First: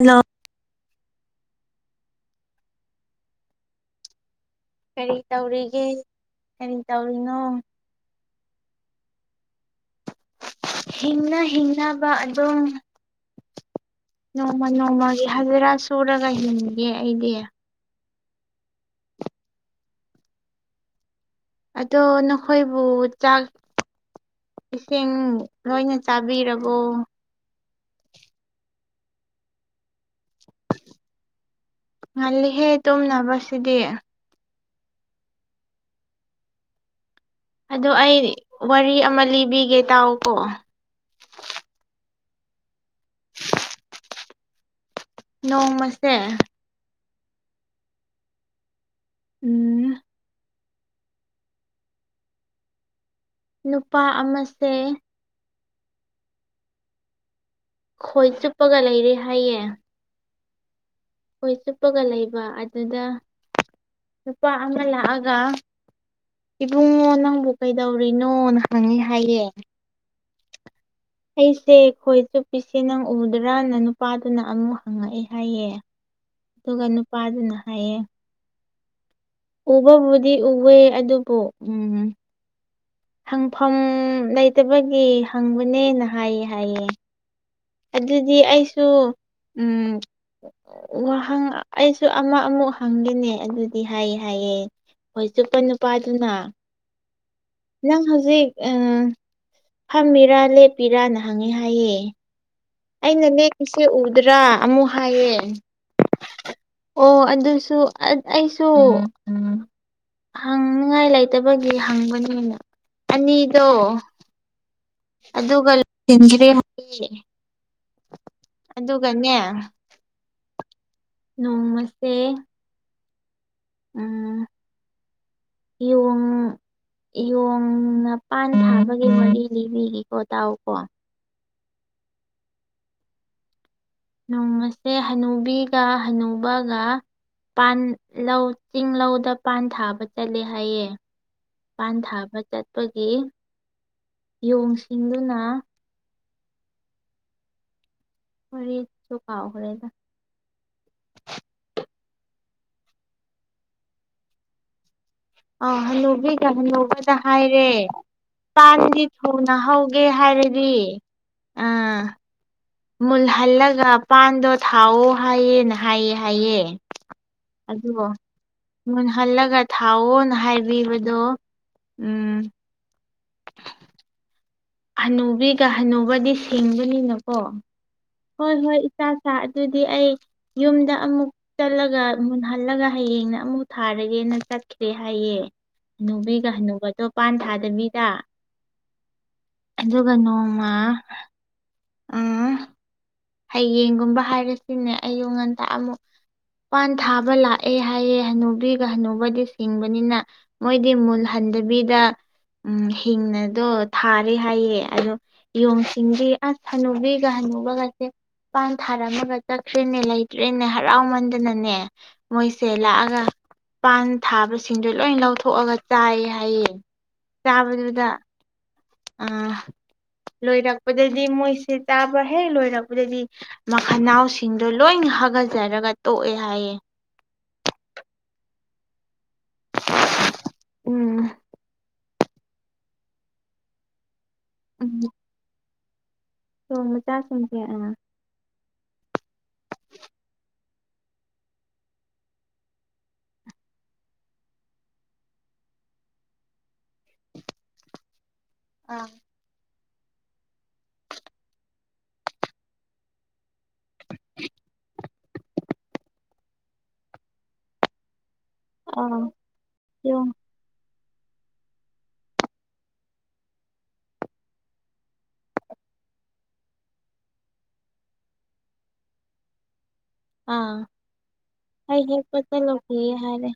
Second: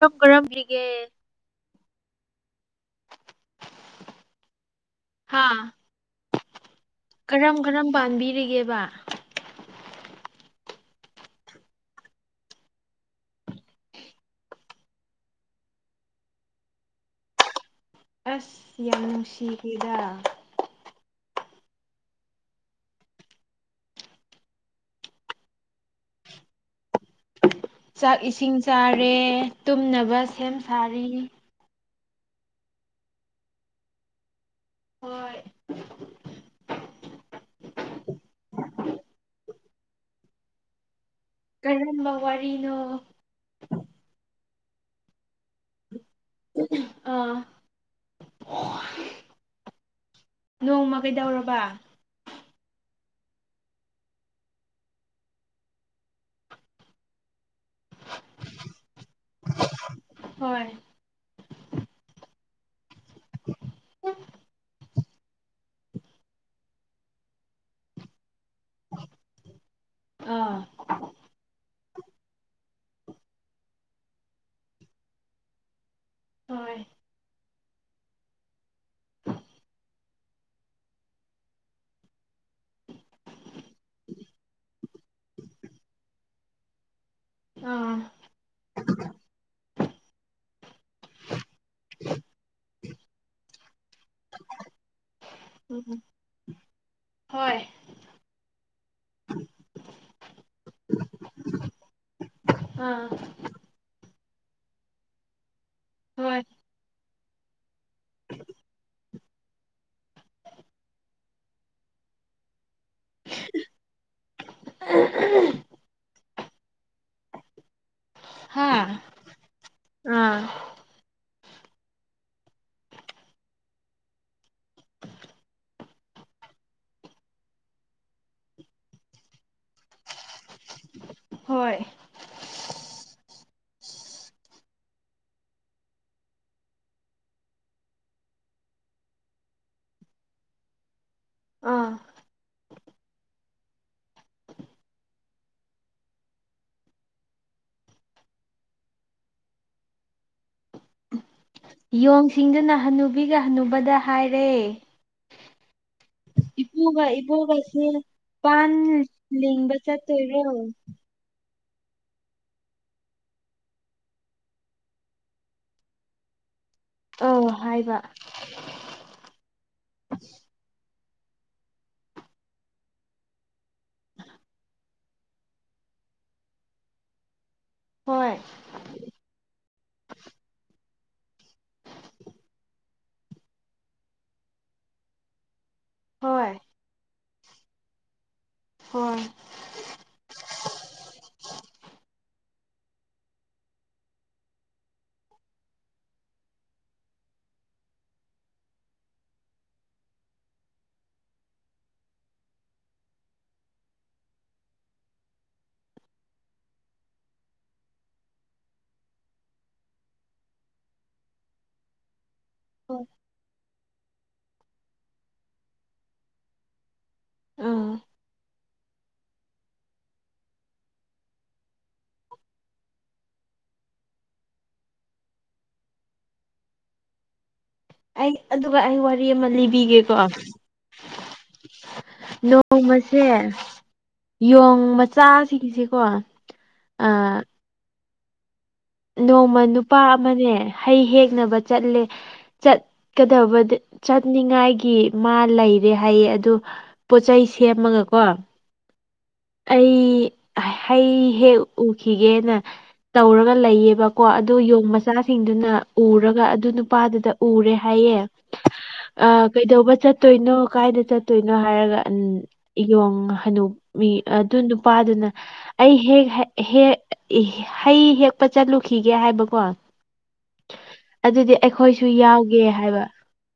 [unintelligible] ꯀꯔꯝꯒ꯭ꯔꯤꯒꯦ ꯀꯔꯤ ꯍꯥ ꯇꯧꯔꯤꯒꯦ ꯀꯔꯤ ꯀꯔꯝ ꯇꯧꯔꯤꯅꯣ ꯀꯔꯝ ꯄꯥꯟꯕꯤꯔꯤꯒꯦꯕ ꯍꯤꯡꯅ ꯍꯤꯡꯅꯕ ꯑꯗꯨꯝ ꯅꯣꯡꯃ ꯅꯣꯡꯃꯒꯤ ꯍꯖꯤꯔꯥ ꯁꯨꯔꯒ ꯍꯤꯡꯉꯤꯌ‌ꯦ ꯑꯩꯗꯤ ꯑꯁ ꯌꯥꯝ ꯅꯨꯡꯁꯤꯈꯤꯗ ꯑꯗꯣ ꯅꯈꯣꯏꯕꯨ ꯆꯥꯛ ꯏꯁꯤꯡ ꯂꯣꯏꯅ ꯆꯥꯕꯤꯔꯕꯣ ꯆꯥꯛ ꯏꯁꯤꯡ ꯆꯥꯔꯦ ꯇꯨꯝꯅꯕ ꯁꯦꯝ ꯁꯥꯔꯤ ꯉꯜꯂꯤꯍꯦ ꯇꯨꯝꯅꯕꯁꯤꯗꯤ ꯍꯣꯏ ꯑꯗꯣ ꯑꯩ ꯋꯥꯔꯤ ꯑꯃ ꯂꯤꯕꯤꯒꯦ ꯇꯥꯎꯀꯣ ꯀꯔꯝꯕ ꯋꯥꯔꯤꯅꯣ ꯅꯣꯡꯃꯁꯦ ꯑꯥ [inaudible] ꯎꯝ ꯅꯣꯡꯃ ꯀꯩꯗꯧꯔꯕ ꯅꯨꯄꯥ ꯑꯃꯁꯦ ꯈꯣꯏ ꯆꯨꯞꯄꯒ ꯂꯩꯔꯦ ꯍꯥꯏꯌꯦ ꯍꯣꯏ ꯈꯣꯏ ꯆꯨꯞꯄꯒ ꯂꯩꯕ ꯑꯗꯨꯗ ꯅꯨꯄꯥ ꯑꯃ ꯂꯥꯛꯑꯒ ꯏꯕꯨꯡꯉꯣ ꯅꯪꯕꯨ ꯀꯩꯗꯧꯔꯤꯅꯣꯅ ꯍꯪꯉꯤ ꯍꯥꯏꯌꯦ ꯑꯥ ꯑꯩꯁꯦ ꯈꯣꯏ ꯆꯨꯞꯄꯤꯁꯦ ꯅꯪ ꯎꯗ꯭ꯔꯅ ꯅꯨꯄꯥꯗꯨꯅ ꯑꯃꯨꯛ ꯍꯪꯉꯛꯑꯦ ꯍꯥꯏꯌꯦ ꯍꯣꯏ ꯑꯗꯨꯒ ꯅꯨꯄꯥꯗꯨꯅ ꯍꯥꯏꯌꯦ ꯎꯕꯕꯨꯗꯤ ꯎꯋꯦ ꯑꯗꯨꯕꯨ ꯎꯝ ꯍꯪꯐꯝ ꯂꯩꯇꯕꯒꯤ ꯍꯪꯕꯅꯦꯅ ꯍꯥꯏꯌꯦ ꯍꯥꯏꯌꯦ ꯑꯥ ꯑꯗꯨꯗꯤ ꯑꯩꯁꯨ ꯎꯝ ꯋꯥꯍꯪ ꯑꯩꯁꯨ ꯑꯃ ꯑꯃꯨꯛ ꯍꯪꯒꯦꯅꯦ ꯑꯗꯨ ꯍꯥꯏ ꯍꯥꯏꯑꯦ ꯈꯣꯏ ꯆꯨꯞꯄ ꯎꯝ ꯅꯨꯄꯥꯗꯨꯅ ꯍꯣꯏ ꯅꯪ ꯍꯧꯖꯤꯛ ꯑ ꯐꯝꯃꯤꯔꯥ ꯂꯦꯞꯄꯤꯔꯅ ꯍꯪꯉꯦ ꯍꯥꯏꯌꯦ ꯑꯥ ꯑꯩꯅ ꯂꯦꯞꯄꯤꯁꯦ ꯎꯗꯔꯥ ꯑꯃꯨꯛ ꯍꯥꯏꯌꯦ ꯍꯣꯏ ꯑꯣ ꯑꯗꯨꯁꯨ ꯑꯠ ꯑꯩꯁꯨ ꯍꯪꯅꯉꯥꯏ ꯂꯩꯇꯕꯒꯤ ꯍꯪꯕꯅꯤꯅ ꯑꯅꯤꯗꯣ ꯑꯗꯨꯒ [unintelligible] ꯍꯥꯌꯦ ꯍꯥꯥ ꯑꯗꯨꯒꯅꯦ ꯑꯥ ꯅꯣꯡꯃꯁꯦ ꯎꯝ ꯌꯣꯡ ꯌꯣꯡꯅ ꯄꯥꯟ ꯊꯥꯕꯒꯤ ꯋꯥꯔꯤ ꯂꯤꯕꯤꯒꯤꯀꯣ ꯇꯥꯎꯀꯣ ꯍꯣꯏ ꯅꯣꯡꯃꯁꯦ ꯍꯅꯨꯕꯤꯒ ꯍꯅꯨꯕꯒ ꯄꯥꯟ ꯂꯧ ꯆꯤꯡ ꯂꯧꯗ ꯄꯥꯟ ꯊꯥꯕ ꯆꯠꯂꯦ ꯍꯥꯏꯌꯦ ꯑꯥ ꯄꯥꯟ ꯊꯥꯕ ꯆꯠꯄꯒꯤ ꯌꯣꯡ ꯁꯤꯡꯗꯨꯅ ꯋꯔꯤꯁꯨ ꯀꯥꯎꯈꯔꯦꯗ ꯌꯣꯡꯁꯤꯡꯗꯨꯅ ꯍꯟꯅꯨꯕꯤꯒ ꯍꯟꯅꯨꯕꯗ ꯍꯥꯏꯔꯦ ꯑꯥ ꯍꯅꯨꯕꯤꯒ ꯏꯄꯨꯒ ꯍꯅꯨꯕꯗ ꯍꯥꯏꯔꯦ ꯏꯕꯣꯛꯒꯁꯦ ꯄꯥꯟ ꯄꯥꯥꯟꯗꯤ ꯊꯨꯅ ꯂꯤꯡꯕ ꯍꯧꯒꯦ ꯆꯠꯇꯣꯏꯔꯣ ꯍꯥꯏꯔꯗꯤ ꯑ ꯃꯨꯜꯍꯜꯂꯒ ꯄꯥꯟꯗꯣ ꯊꯥꯎꯑꯣ ꯍꯥꯏꯌꯦꯅ ꯍꯥꯏ ꯍꯥꯏꯌꯦ ꯑꯧ ꯍꯥꯏꯕ ꯑꯗꯨꯑꯣ ꯃꯨꯟꯍꯜꯂꯒ ꯊꯥꯎꯑꯣꯅ ꯍꯥꯏꯕꯤꯕꯗꯣ ꯎꯝ ꯍꯅꯨꯕꯤꯒ ꯍꯅꯨꯧꯕꯗꯤ ꯁꯤꯡꯕꯅꯤꯅꯀꯣ ꯍꯣꯏ ꯍꯣꯏ ꯏꯆꯥ ꯁꯥ ꯑꯗꯨꯗꯤ ꯑꯩ ꯌꯨꯝꯗ ꯑꯃꯨꯛ ꯆꯠꯂꯒ ꯃꯨꯟꯍꯜꯂꯒ ꯍꯌꯦꯡꯅ ꯑꯃꯨꯛ ꯊꯥꯔꯒꯦꯅ ꯆꯠꯈ꯭ꯔꯦ ꯍꯥꯏꯌꯦ ꯑꯅꯨꯕꯤꯒ ꯍꯣꯏ ꯍꯅꯨꯕꯗꯣ ꯄꯥꯟ ꯊꯥꯗꯕꯤꯗ ꯍꯣꯏ ꯑꯗꯨꯒ ꯅꯣꯃꯥ ꯎꯝ ꯍꯌꯦꯡꯒꯨꯝꯕ ꯍꯥꯏꯔꯁꯤꯅꯦ ꯑꯌꯨ ꯉꯟꯇ ꯑꯃꯨꯛ ꯄꯥꯟ ꯊꯥꯕ ꯂꯥꯛꯑꯦ ꯍꯥꯏꯌꯦ ꯍꯅꯨꯕꯤꯒ ꯍꯅꯨꯕꯗꯤ ꯁꯤꯡꯕꯅꯤꯅ ꯃꯣꯏꯗꯤ ꯃꯨꯜꯍꯟꯗꯕꯤꯗ ꯎꯝ ꯍꯤꯡꯅꯗꯣ ꯊꯥꯔꯦ ꯍꯥꯏꯌꯦ ꯑꯗꯣ ꯌꯣꯡ ꯁꯤꯡꯗꯤ ꯑꯁ ꯍꯅꯨꯕꯤꯒ ꯍꯅꯨꯕꯒꯁꯦ ꯃꯄꯥꯟ ꯊꯥꯔꯝꯃꯒ ꯆꯠꯈ꯭ꯔꯦꯅꯦ ꯂꯩꯇ꯭ꯔꯦꯅꯦ ꯍꯔꯥꯎꯃꯟꯗꯅꯅꯦ ꯃꯣꯏꯁꯦ ꯍꯣꯏ ꯂꯥꯛꯑꯒ ꯄꯥꯟ ꯊꯥꯕꯁꯤꯡꯗꯣ ꯂꯣꯏꯟ ꯂꯧꯊꯣꯛꯑꯒ ꯆꯥꯌꯦ ꯍꯥꯏꯌꯦ ꯎꯝ ꯆꯥꯕꯗꯨꯗ ꯑ ꯂꯣꯏꯔꯛꯄꯗꯗꯤ ꯃꯣꯏꯁꯦ ꯆꯥꯕ ꯍꯦꯛ ꯂꯣꯏꯔꯛꯄꯗꯗꯤ ꯃꯈꯅꯥꯎꯁꯤꯡꯗꯣ ꯂꯣꯏꯟ ꯍꯥꯒꯆꯔꯒ ꯇꯣꯛꯑꯦ ꯍꯥꯏꯌꯦ ꯑꯩ ꯑꯗꯨꯒ ꯑꯩ ꯋꯥꯔꯤ ꯑꯃ ꯂꯤꯕꯤꯒꯦꯀꯣ ꯅꯣꯡ ꯎꯝ ꯅꯣꯡꯃꯁꯦ ꯌꯣꯡ ꯎꯝ ꯃꯆꯥꯁꯤꯡꯁꯦꯀꯣ ꯌꯣꯡ ꯃꯆꯥꯥꯁꯤꯡꯁꯦ ꯑꯥ ꯅꯣꯡꯃ ꯅꯨꯄꯥ ꯑꯃꯅꯦ ꯍꯩ ꯍꯦꯛꯅꯕ ꯆꯠꯂꯦ ꯆꯠꯀꯗꯕꯗ ꯆꯠꯅꯤꯡꯉꯥꯏꯒꯤ ꯃꯥ ꯂꯩꯔꯦ ꯍꯥꯏꯌꯦ ꯑꯗꯨ ꯄꯣꯠ ꯆꯩꯩ ꯁꯦꯝꯃꯒ ꯀꯣ ꯑꯥ ꯑꯩ ꯍꯩ ꯍꯦꯛ ꯎꯈꯤꯒꯦꯅ ꯇꯧꯔꯒ ꯂꯩꯌꯦꯕꯀꯣ ꯑꯗꯨ ꯌꯣꯡ ꯃꯆ ꯆꯥꯁꯤꯡꯗꯨꯅ ꯎꯔꯒ ꯑꯗꯨ ꯅꯨꯄꯥꯗꯨꯗ ꯎꯔꯦ ꯍꯥꯏꯌꯦ ꯑꯥ ꯑ ꯀꯩꯗꯧꯕ ꯌꯣꯡ ꯆꯠꯇꯣꯏꯅꯣ ꯀꯥꯏꯗ ꯆꯠ ꯇꯣꯏꯅꯣ ꯍꯥꯏꯔꯒ ꯌꯣꯡ ꯍꯅꯨ ꯕꯤ ꯑꯗꯨ ꯅꯨꯄꯥꯗꯨꯅ ꯑꯩ ꯍꯦꯛ ꯍ ꯍꯦꯛ ꯍꯩ ꯍꯦꯛꯄ ꯆꯠꯂꯨꯈꯤꯒꯦ ꯍꯥꯏꯕꯀꯣ ꯑꯥ ꯑꯗꯨꯗꯤ ꯑꯩ ꯑꯩꯈꯣꯏꯁꯨ ꯍꯦꯛꯄ ꯌꯥꯎꯒꯦ ꯍꯥꯏꯕ ꯆꯠꯂꯨꯈꯤꯒꯦ ꯍꯥꯏꯔꯦ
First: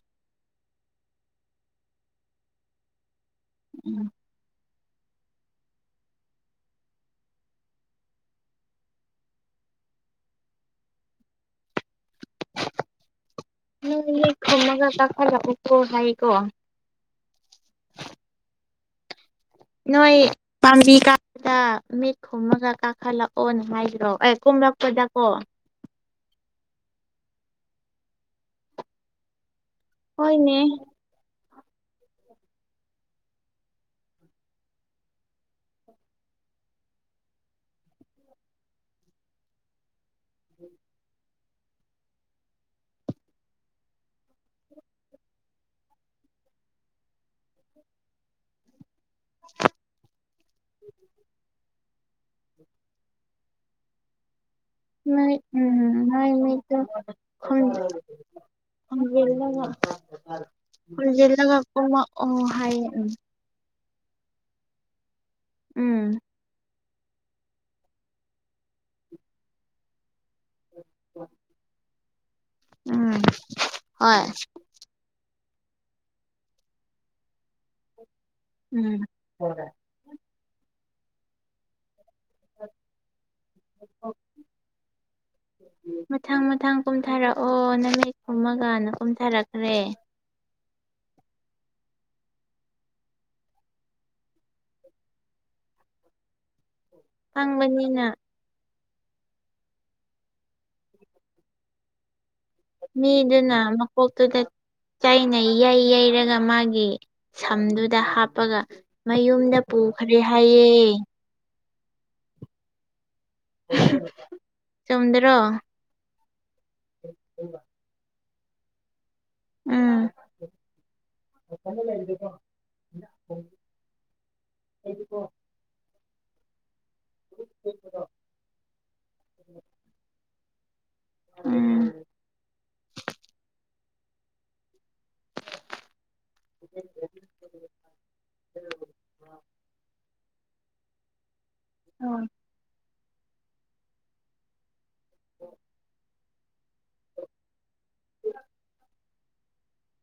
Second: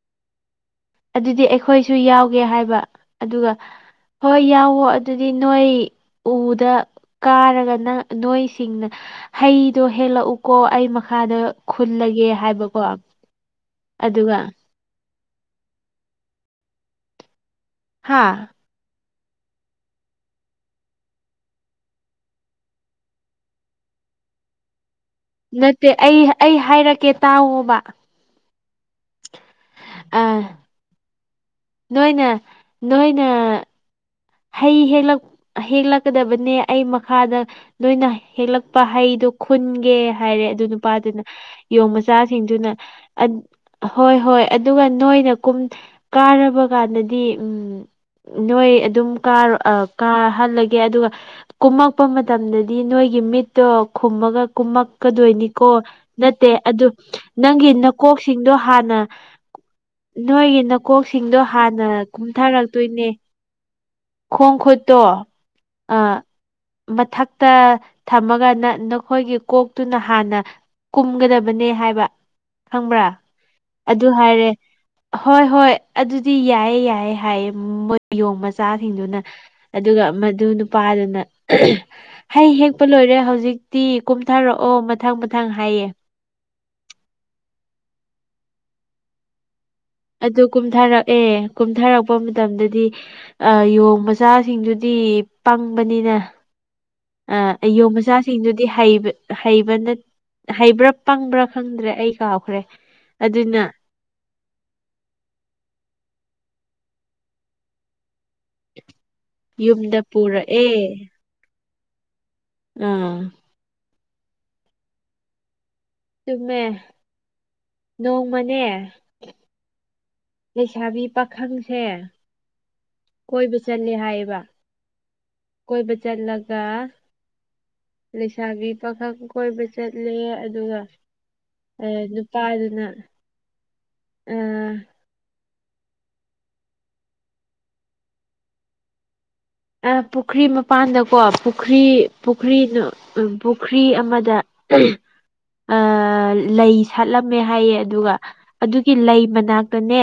ꯑꯗꯨꯗꯤ ꯑꯩꯈꯣꯏꯁꯨ ꯌꯥꯎꯒꯦ ꯍꯥꯏꯕ ꯑꯗꯨꯒ ꯎꯝ ꯍꯣꯏ ꯌꯥꯎꯋꯣ ꯑꯗꯨꯗꯤ ꯅꯣꯏ ꯎꯗ ꯀꯥꯔꯒ ꯅ ꯅꯣꯏꯁꯤꯡꯅ ꯍꯩꯗꯣ ꯍꯦꯛꯂꯛꯎꯀꯣ ꯑꯩ ꯃꯈꯥꯗ ꯈꯨꯜꯂꯒꯦ ꯍꯥꯏꯕꯀꯣ ꯍꯣꯢꯌꯦ ꯑꯗꯨꯒ ꯈꯨꯝꯃꯒ ꯀꯥꯈꯠꯂꯛꯎꯀꯣ ꯍꯥꯏꯌꯦꯀꯣ ꯍꯥꯥ ꯅꯣꯏ ꯄꯥꯝꯕꯤ ꯀꯥꯕꯗ ꯃꯤꯠ ꯈꯨꯝꯃꯒ ꯀꯥꯈꯠꯂꯛꯑꯣꯅ ꯍꯥꯏꯗ꯭ꯔꯣ ꯑꯦ ꯀꯨꯝꯂꯛꯄꯗꯀꯣ ꯅꯠꯇꯦ ꯑꯩ ꯑꯩ ꯍꯥꯏꯔꯛꯀꯦ ꯇꯥꯑꯣꯕ ꯑ ꯍꯣꯏꯅꯦ ꯅꯣꯏꯅ ꯅꯣꯏꯅ ꯍꯩ ꯍꯦꯛꯂꯛ ꯍꯦꯛꯂꯛꯀꯗꯕꯅꯦ ꯑꯩ ꯃꯈꯥꯗ ꯅꯣꯏꯅ ꯍꯦꯛꯂꯛꯄ ꯍꯩꯗꯨ ꯈꯨꯟꯒꯦ ꯍꯥꯏꯔꯦ ꯑꯗꯨ ꯅꯨꯄꯥꯗꯨꯅ ꯌꯣꯡ ꯃꯆꯥꯁꯤꯡꯗꯨꯅ ꯑꯗ ꯍꯣꯏ ꯍꯣꯏ ꯑꯗꯨꯒ ꯅꯣꯏꯅ ꯀꯨꯝ ꯀꯥꯔꯕ ꯀꯥꯟꯗꯗꯤ ꯎꯝ ꯅꯣꯏ ꯑꯗꯨꯝ ꯀꯥꯔꯣ ꯀꯥꯍꯜꯂꯒꯦ ꯑꯗꯨꯒ ꯀꯨꯝꯃꯛꯄ ꯃꯇꯝꯗꯗꯤ ꯅꯣꯏꯒꯤ ꯃꯤꯠ ꯇꯣ ꯈꯨꯝꯃꯒ ꯅꯣꯏ ꯀꯨꯝꯃꯛꯀꯗꯣꯏꯅꯤꯀꯣ ꯎꯝ ꯅꯣꯏ ꯅꯠꯇꯦ ꯃꯤꯠꯇꯣ ꯑꯗꯨ ꯈꯨꯝ ꯅꯪꯒꯤ ꯅꯀꯣꯛꯁꯤꯡꯗꯣ ꯍꯥꯟꯅ ꯈꯨꯝꯖꯤꯜꯂꯒ ꯅꯣꯏꯒꯤ ꯅꯀꯣꯛꯁꯤꯡꯗꯣ ꯈꯨꯝꯖꯤꯜꯂꯒ ꯍꯥꯟꯅ ꯀꯨꯝꯃꯛꯑꯣ ꯍꯥꯏꯌꯦ ꯀꯨꯝꯊꯔꯛꯇꯣꯏꯅꯦ ꯎꯝ ꯈꯣꯡ ꯈꯨꯠꯇꯣ ꯎꯝ ꯑꯥ ꯃꯊꯛꯇ ꯊꯝꯃꯒ ꯅ ꯅꯈꯣꯏꯒꯤ ꯀꯣꯛꯇꯨꯅ ꯍꯥꯟꯅ ꯀꯨꯝꯒꯗꯕꯅꯦ ꯍꯥꯏꯕ ꯈꯪꯕ꯭ꯔꯥ ꯎꯝ ꯑꯗꯨ ꯍꯣꯏ ꯍꯥꯏꯔꯦ ꯍꯣꯏ ꯍꯣꯏ ꯑꯗꯨꯗꯤ ꯌꯥꯏꯌꯦ ꯌꯥꯏꯌꯦ ꯍꯥꯏꯌꯦ ꯃꯣꯏ ꯌꯣꯡ ꯃꯆ ꯎꯝ ꯃꯆꯥꯁꯤꯡꯗꯨꯅ ꯑꯗꯨꯒ ꯃꯗꯨ ꯅꯨꯄꯥꯗꯨꯅ [unintelligible] ꯍꯩ ꯍꯦꯛꯄ ꯂꯣꯏꯔꯦ ꯍꯧꯖꯤꯛꯇꯤ ꯀꯨꯝꯊꯔꯛꯑꯣ ꯃꯊꯪ ꯃꯊꯪ ꯍꯥꯏꯌꯦ ꯃꯊꯪ ꯃꯊꯪ ꯀꯨꯝꯊꯔꯛꯑꯣ ꯅꯃꯤꯠ ꯈꯨꯝꯃꯒꯅ ꯀꯨꯝꯊꯔꯛꯈ꯭ꯔꯦ ꯑꯗꯨ ꯀꯨꯝꯊꯔꯛꯑꯦ ꯀꯨꯝꯊꯔꯛꯄ ꯃꯇꯝꯗꯗꯤ ꯑ ꯌꯣꯡ ꯃꯆꯥꯁꯤꯡꯗꯨꯗꯤ ꯄꯪꯕꯅꯤꯅ ꯑ ꯌꯣ ꯈꯪꯕꯅꯤꯅ ꯃꯆꯥ ꯁꯤꯡꯗꯨꯗꯤ ꯍꯩꯕ ꯍꯩꯕꯅ ꯍꯩꯕ꯭ꯔꯥ ꯄꯪꯕ꯭ꯔꯥ ꯈꯪꯗ꯭ꯔꯦ ꯑꯩ ꯀꯥꯎꯈ꯭ꯔꯦ ꯃꯤꯗꯨꯅ ꯑꯗꯨꯅ ꯑꯃꯨꯛ ꯀꯣꯛꯇꯨꯗ ꯆꯩꯅ ꯌꯩ ꯌꯩꯔꯒ ꯃꯥꯒꯤ ꯁꯝꯗꯨꯗ ꯍꯥꯞꯄꯒ ꯃꯌꯨꯝꯗ ꯌꯨꯝꯗ ꯄꯨꯈꯔꯦ ꯍꯥꯏꯌꯦ ꯄꯨꯔꯛꯑꯦ ꯑꯥ ꯆꯨꯝꯗꯔꯣ ꯆꯨꯝꯃꯦ ꯅꯣꯡꯃꯅꯦ ꯎꯝ ꯂꯩꯁꯥꯕꯤ ꯄꯥꯈꯪꯁꯦ ꯀꯣꯏꯕ ꯆꯠꯂꯦ ꯍꯥꯏꯌꯦꯕ ꯀꯣꯏꯕ ꯆꯠꯂꯒ ꯂꯩꯁꯥꯕꯤ ꯄꯥꯈꯪ ꯀꯣꯏꯕ ꯆꯠꯂꯦ ꯑꯗꯨꯒ ꯎꯝ ꯑꯦ ꯅꯨꯄꯥꯗꯨꯅ [inaudible] ꯎꯝ [unintelligible] ꯑ ꯄꯨꯈ꯭ꯔꯤ ꯃꯄꯥꯟꯗꯀꯣ ꯄꯨꯈ꯭ꯔꯤ ꯄꯨ ꯍꯣꯏ ꯄꯨꯈ꯭ꯔꯤꯅꯨ ꯄꯨꯈ꯭ꯔꯤ ꯑꯃꯗ [inaudible] ꯑꯥ ꯂꯩ ꯁꯥꯠꯂꯝꯃꯦ ꯍꯥꯏꯌꯦ ꯑꯗꯨꯒ ꯑꯗꯨꯒꯤ ꯂꯩ ꯃꯅꯥꯛꯇꯅꯦ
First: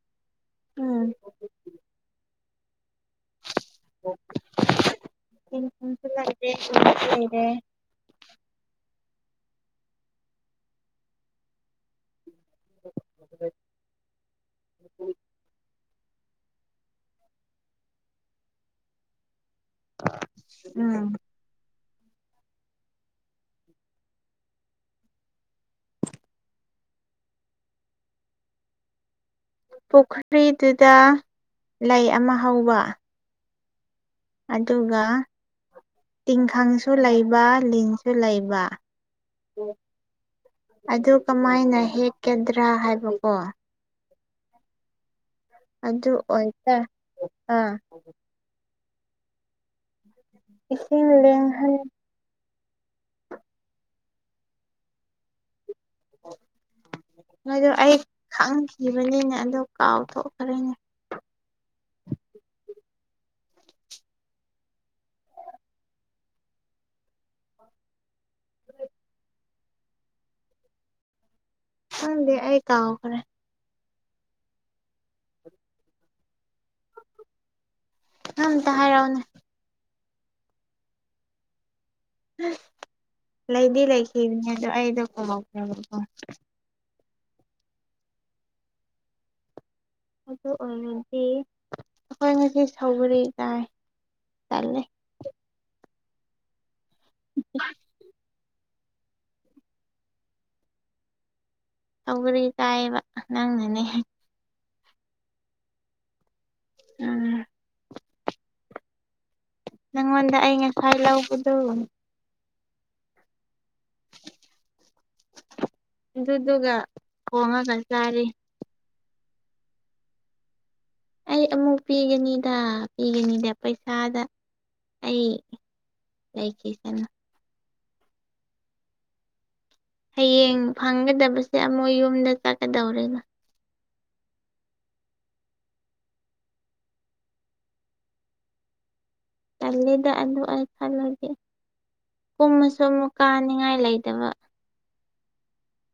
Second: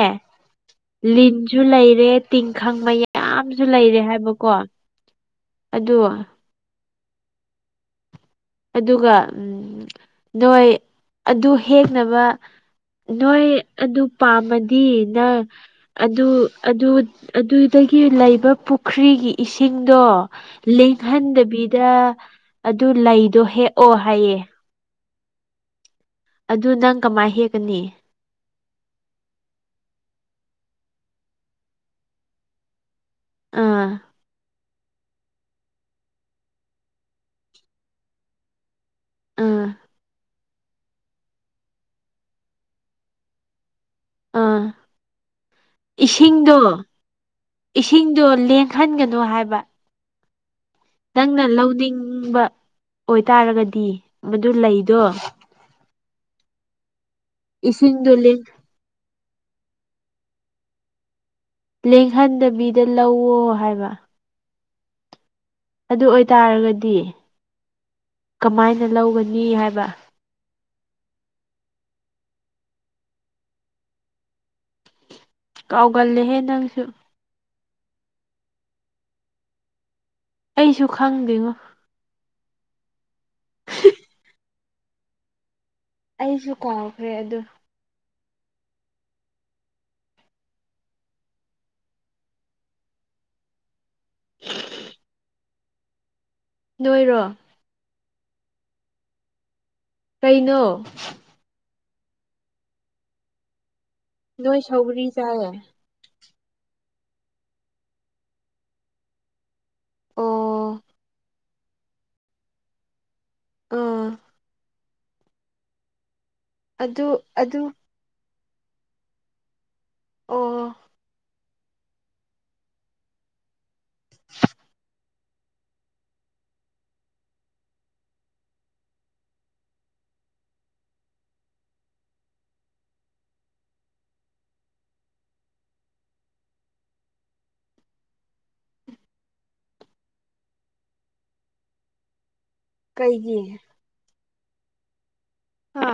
ꯎꯝ ꯂꯤꯟꯁꯨ ꯂꯩꯔꯦ ꯇꯤꯡꯈꯪ ꯃꯌꯥ ꯌꯥꯝꯁꯨ ꯂꯩꯔꯦ ꯍꯥꯏꯕꯀꯣ ꯑꯗꯨ ꯇꯦꯟꯁꯟꯁꯨ [unintelligible] ꯑꯗꯨꯒ ꯅꯣꯏ ꯑꯗꯨ ꯍꯦꯛꯅꯕ ꯅꯣꯏ ꯑꯗꯨ ꯄꯥꯝꯃꯗꯤ ꯅꯪ ꯑꯗꯨ ꯑꯗꯨꯗꯒꯤ ꯂꯩꯕ ꯄꯨꯈ꯭ꯔꯤꯒꯤ ꯏꯁꯤꯡꯗꯣ ꯎꯝ ꯂꯦꯡꯍꯟꯗꯕꯤꯗ ꯑꯗꯨ ꯂꯩ ꯇꯣ ꯍꯦꯛ ꯑꯣ ꯍꯥꯏꯌꯦ ꯑꯗꯨ ꯅꯪ ꯀꯃꯥꯏ ꯍꯦꯛꯀꯅꯤ ꯄꯨꯈ꯭ꯔꯤꯗꯨꯗ ꯂꯩ ꯑꯃ ꯍꯧꯕ ꯑꯥ ꯑꯗꯨꯒ ꯇꯤꯡꯈꯪꯁꯨ ꯂꯩꯕ ꯂꯤꯟꯁꯨ ꯂꯩꯕ ꯑꯥ ꯑꯗꯨ ꯀꯃꯥꯏꯅ ꯍꯦꯛꯀꯗ꯭ꯔꯥ ꯍꯥꯏꯕꯀꯣ ꯑꯥ ꯑꯗꯨ ꯑꯣꯏꯇ ꯑ ꯁꯤꯡꯗꯣ ꯂꯦꯡꯍꯟꯒꯅꯨ ꯍꯥꯏꯕ ꯏꯁꯤꯡ ꯅꯪꯅ ꯂꯦꯡꯍꯟ ꯂꯧꯅꯤꯡꯕ ꯑꯣꯏꯇꯥꯔꯒꯗꯤ ꯃꯗꯨ ꯂꯩꯗꯣ ꯃꯗꯨ ꯑꯩ ꯏꯁꯤꯡꯗꯣ ꯈꯪꯈꯤꯕꯅꯤꯅꯦ ꯑꯗꯨ ꯀꯥꯎꯊꯣꯛꯈ꯭ꯔꯦꯅꯦ ꯂꯦꯡꯍꯟꯗꯕꯤꯗ ꯂꯧꯋꯣ ꯍꯥꯏꯕ ꯑꯗꯨ ꯑꯣꯏꯇꯥꯔꯒꯗꯤ ꯀꯃꯥꯏꯅ ꯂꯧꯒꯅꯤ ꯍꯥꯏꯕ ꯈꯪꯗꯦ ꯑꯩ ꯀꯥꯎꯈꯔꯦ ꯀꯥꯎꯒꯜꯂꯦꯍꯦ ꯅꯪꯁꯨ ꯅꯪ ꯑꯝꯇ ꯍꯥꯏꯔꯛꯑꯣꯅꯦ ꯑꯩꯁꯨ ꯈꯪꯗꯦꯉꯣ ꯂꯩꯗꯤ ꯂꯩꯈꯤꯕꯅꯦ ꯑꯗꯣ ꯑꯩꯗꯣ ꯀꯥꯎꯈꯥ꯭ꯔꯕꯀꯣ ꯑꯩꯁꯨ ꯀꯥꯎꯈ꯭ꯔꯦ ꯑꯗꯨ ꯑꯗꯨ ꯑꯣꯏꯔꯗꯤ ꯑꯈꯣꯏ ꯉꯁꯤ ꯁꯧꯒꯤꯔꯤ ꯆꯥꯏ ꯇꯟꯂꯦ ꯅꯣꯏꯔꯣ [unintelligible] ꯀꯩꯅꯣ ꯁꯧꯒꯥꯔꯤ ꯆꯥꯏꯕ ꯅꯪꯅꯅꯤ ꯅꯣꯏ ꯁꯥꯎꯒ꯭ꯔꯤ ꯆꯥꯌꯦ ꯎꯝ ꯅꯪꯉꯣꯟꯗ ꯑꯩ ꯑꯣ ꯉꯁꯥꯏ ꯂꯧꯕꯗꯣ ꯑꯥ ꯑꯗꯨꯗꯨꯒꯥ ꯑꯗꯨ ꯑꯗꯨ ꯊꯣꯡꯉꯒꯥ ꯆꯥꯔꯤ ꯑꯣ ꯑꯩ ꯑꯃꯨꯛ ꯄꯤꯒꯥꯅꯤꯗ ꯄꯤꯒꯥꯅꯤꯗ ꯄꯩꯁꯥꯗ ꯑꯩ ꯂꯩꯈꯤꯁꯥꯅꯨ ꯍꯌꯦꯡ ꯐꯪꯒꯗꯕꯁꯦ ꯑꯃꯨꯛ ꯌꯨꯝꯗꯥ ꯆꯠꯀꯥꯗꯧꯔꯦꯗ ꯇꯜꯂꯤꯗꯥ ꯑꯗꯨ ꯑꯩ ꯈꯜꯂꯒꯦ ꯀꯨꯝꯃꯁꯨ ꯑꯃꯨꯛ ꯀꯩꯒꯤ ꯀꯥꯅꯤꯡꯉꯥꯏ ꯂꯩꯇꯕ ꯍꯥ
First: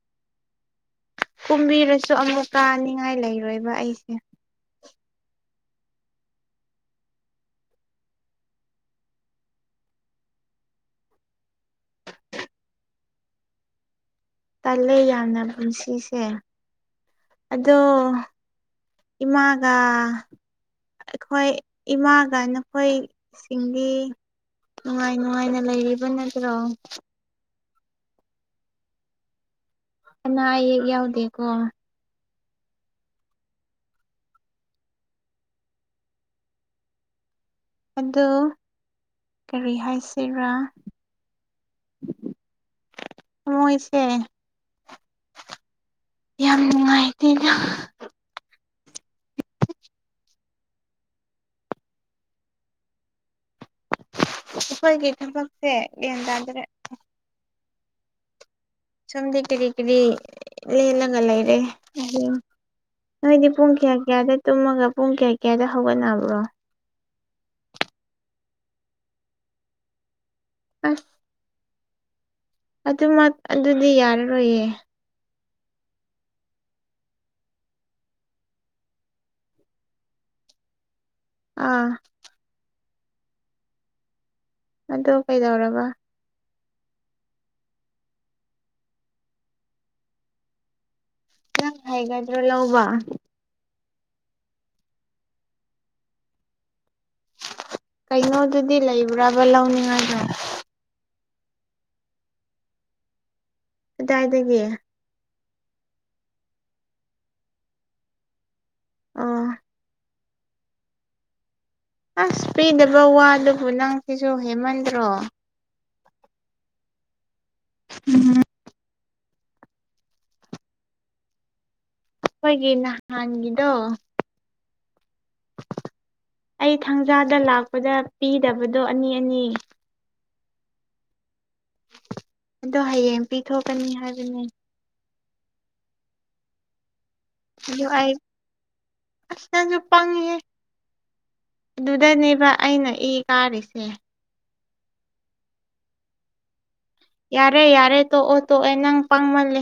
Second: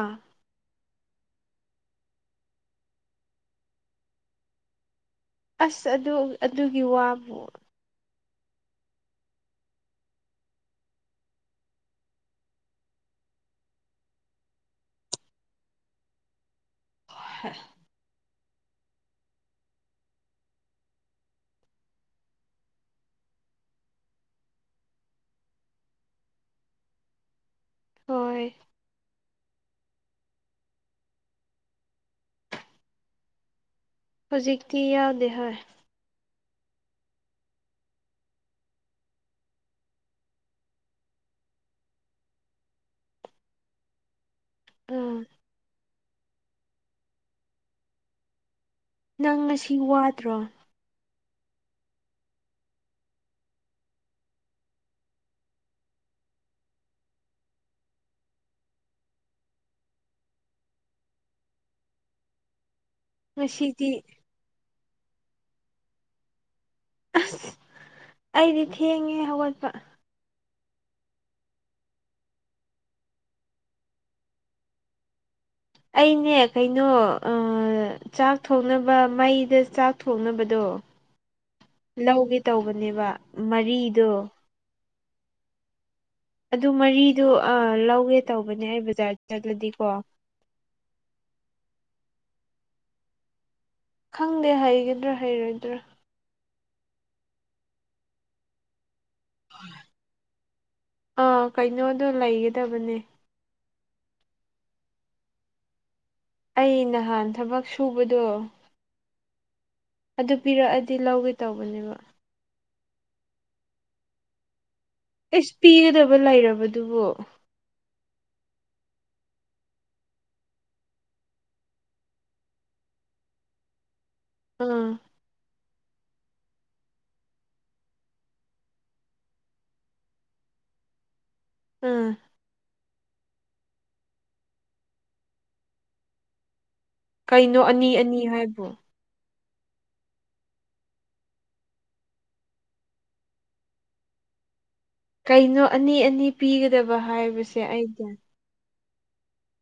ꯀꯨꯝꯕꯤꯔꯥꯁꯨ ꯑꯃꯨꯛ ꯀꯥꯅꯤꯡꯉꯥꯏ ꯂꯩꯔꯣꯏꯕ ꯑꯩꯁꯦ ꯑꯁ ꯑꯗꯨ ꯑꯗꯨꯒꯤ ꯋꯥꯕꯨ ꯇꯜꯂꯦ ꯌꯥꯝꯅ ꯄꯨꯟꯁꯤꯁꯦ ꯑꯗꯣ ꯏꯃꯥꯒꯥ ꯑꯩꯈꯣꯏ ꯏꯃꯥꯒꯥ ꯅꯈꯣꯏ ꯁꯤꯡꯗꯤ ꯅꯨꯡꯉꯥꯏ ꯅꯨꯡꯉꯥꯏꯅ ꯂꯩꯔꯤꯕ ꯅꯠꯇ꯭ꯔꯣ ꯍꯣꯏ ꯑꯅꯥ ꯑꯌꯦꯛ ꯌꯥꯎꯗꯦꯀꯣ ꯍꯨꯖꯤꯛꯇꯤ ꯌꯥꯎꯗꯦ ꯍꯣꯏ ꯑꯗꯣ ꯀꯔꯤ ꯍꯥꯏꯁꯤꯔꯥ ꯃꯣꯏꯁꯦ ꯎꯝ ꯌꯥꯝ ꯅꯨꯡꯉꯥꯏꯇꯦꯗ ꯅꯪ ꯉꯁꯤ ꯋꯥꯗ꯭ꯔꯣ ꯑꯩꯈꯣꯏꯒꯤ ꯊꯕꯛꯁꯦ ꯒ꯭ꯌꯥꯟ ꯇꯥꯗ꯭ꯔꯦ ꯁꯣꯝꯗꯤ ꯀꯔꯤ ꯀꯔꯤ ꯂꯦꯜꯂꯒꯥ ꯂꯩꯔꯦ [unintelligible] ꯅꯣꯏꯗꯤ ꯄꯨꯡ ꯉꯁꯤꯗꯤ ꯀꯌꯥ ꯀꯌꯥꯗ ꯇꯨꯝꯃꯒꯥ ꯄꯨꯡ ꯀꯌꯥ ꯀꯌꯥꯗ ꯍꯧꯒꯠꯕ꯭ꯔꯣ ꯑꯁ ꯑꯩꯗꯤ ꯊꯦꯡꯉꯦ ꯍꯧꯒꯠꯄ [unintelligible] ꯑꯗꯨꯃꯛ ꯑꯗꯨꯗꯤ ꯌꯥꯔꯔꯣꯏꯌꯦ ꯑꯩꯅꯦ ꯀꯩꯅꯣ ꯑꯥ ꯑꯥ ꯆꯥꯛ ꯊꯣꯡꯅꯕ ꯃꯩꯗ ꯆꯥꯛ ꯊꯣꯡꯅꯕꯗꯣ ꯑꯥ ꯂꯧꯒꯦ ꯇꯧꯕꯅꯦꯕ ꯃꯔꯤꯗꯣ ꯑꯗꯣ ꯀꯩꯗꯧꯔꯕ ꯑꯗꯨ ꯃꯔꯤꯗꯨ ꯑꯥ ꯂꯧꯒꯦ ꯇꯧꯕꯅꯦ ꯑꯩ ꯕꯖꯥꯔ ꯆꯠꯂꯗꯤꯀꯣ ꯅꯪ ꯍꯩꯒꯗ꯭ꯔꯣ ꯂꯧꯕ ꯈꯪꯗꯦ ꯍꯩꯒꯗ꯭ꯔꯥ ꯍꯩꯔꯣꯏꯗ꯭ꯔꯥ ꯀꯩꯅꯣꯗꯨꯗꯤ ꯂꯩꯕ꯭ꯔꯕ ꯂꯧꯅꯤꯡꯉꯥꯏꯗꯣ ꯑꯥ ꯀꯩꯅꯣꯗꯣ ꯂꯩꯒꯗꯕꯅꯦ ꯑꯗꯥꯏꯗꯒꯤ ꯑꯩ ꯅꯍꯥꯟ ꯊꯕꯛ ꯁꯨꯕꯗꯣ ꯑꯥ ꯑꯗꯨ ꯄꯤꯔꯛꯑꯗꯤ ꯂꯧꯒꯦ ꯇꯧꯕꯅꯦꯕ ꯑꯁ ꯄꯤꯗꯕ ꯋꯥꯗꯨꯕꯨ ꯅꯪ ꯁꯤꯁꯨ ꯍꯦꯃꯟꯗ꯭ꯔꯣ ꯏꯁ ꯄꯤꯒꯗꯕ ꯂꯩꯔꯕꯗꯨꯕꯣ ꯎꯝ ꯑꯈꯣꯏꯒꯤ ꯅꯍꯥꯟꯒꯤꯗꯣ ꯎꯝ ꯑꯩ ꯊꯥꯡꯖꯥꯗ ꯂꯥꯛꯄꯗ ꯄꯤꯗꯕꯗꯣ ꯑꯅꯤ ꯑꯅꯤ ꯎꯝ ꯑꯗꯣ ꯍꯌꯦꯡ ꯄꯤꯊꯣꯛꯀꯅꯤ ꯍꯥꯏꯕꯅꯦ ꯀꯩꯅꯣ ꯑꯗꯨ ꯑꯅꯤ ꯑꯩ ꯑꯅꯤ ꯍꯥꯏꯕꯣ ꯑꯁ ꯅꯪꯁꯨ ꯄꯪꯉꯤꯍꯦ ꯑꯗꯨꯗꯅꯦꯕ ꯑꯩꯅ ꯏ ꯀꯥꯔꯤꯁꯦ ꯀꯩꯅꯣ ꯑꯅꯤ ꯑꯅꯤ ꯄꯤꯒꯗꯕ ꯍꯥꯏ ꯌꯥꯔꯦ ꯌꯥꯔꯦ ꯇꯣꯛꯑꯣ ꯇꯣꯛꯑꯦ ꯅꯪ ꯄꯥꯡꯃꯜꯂꯦ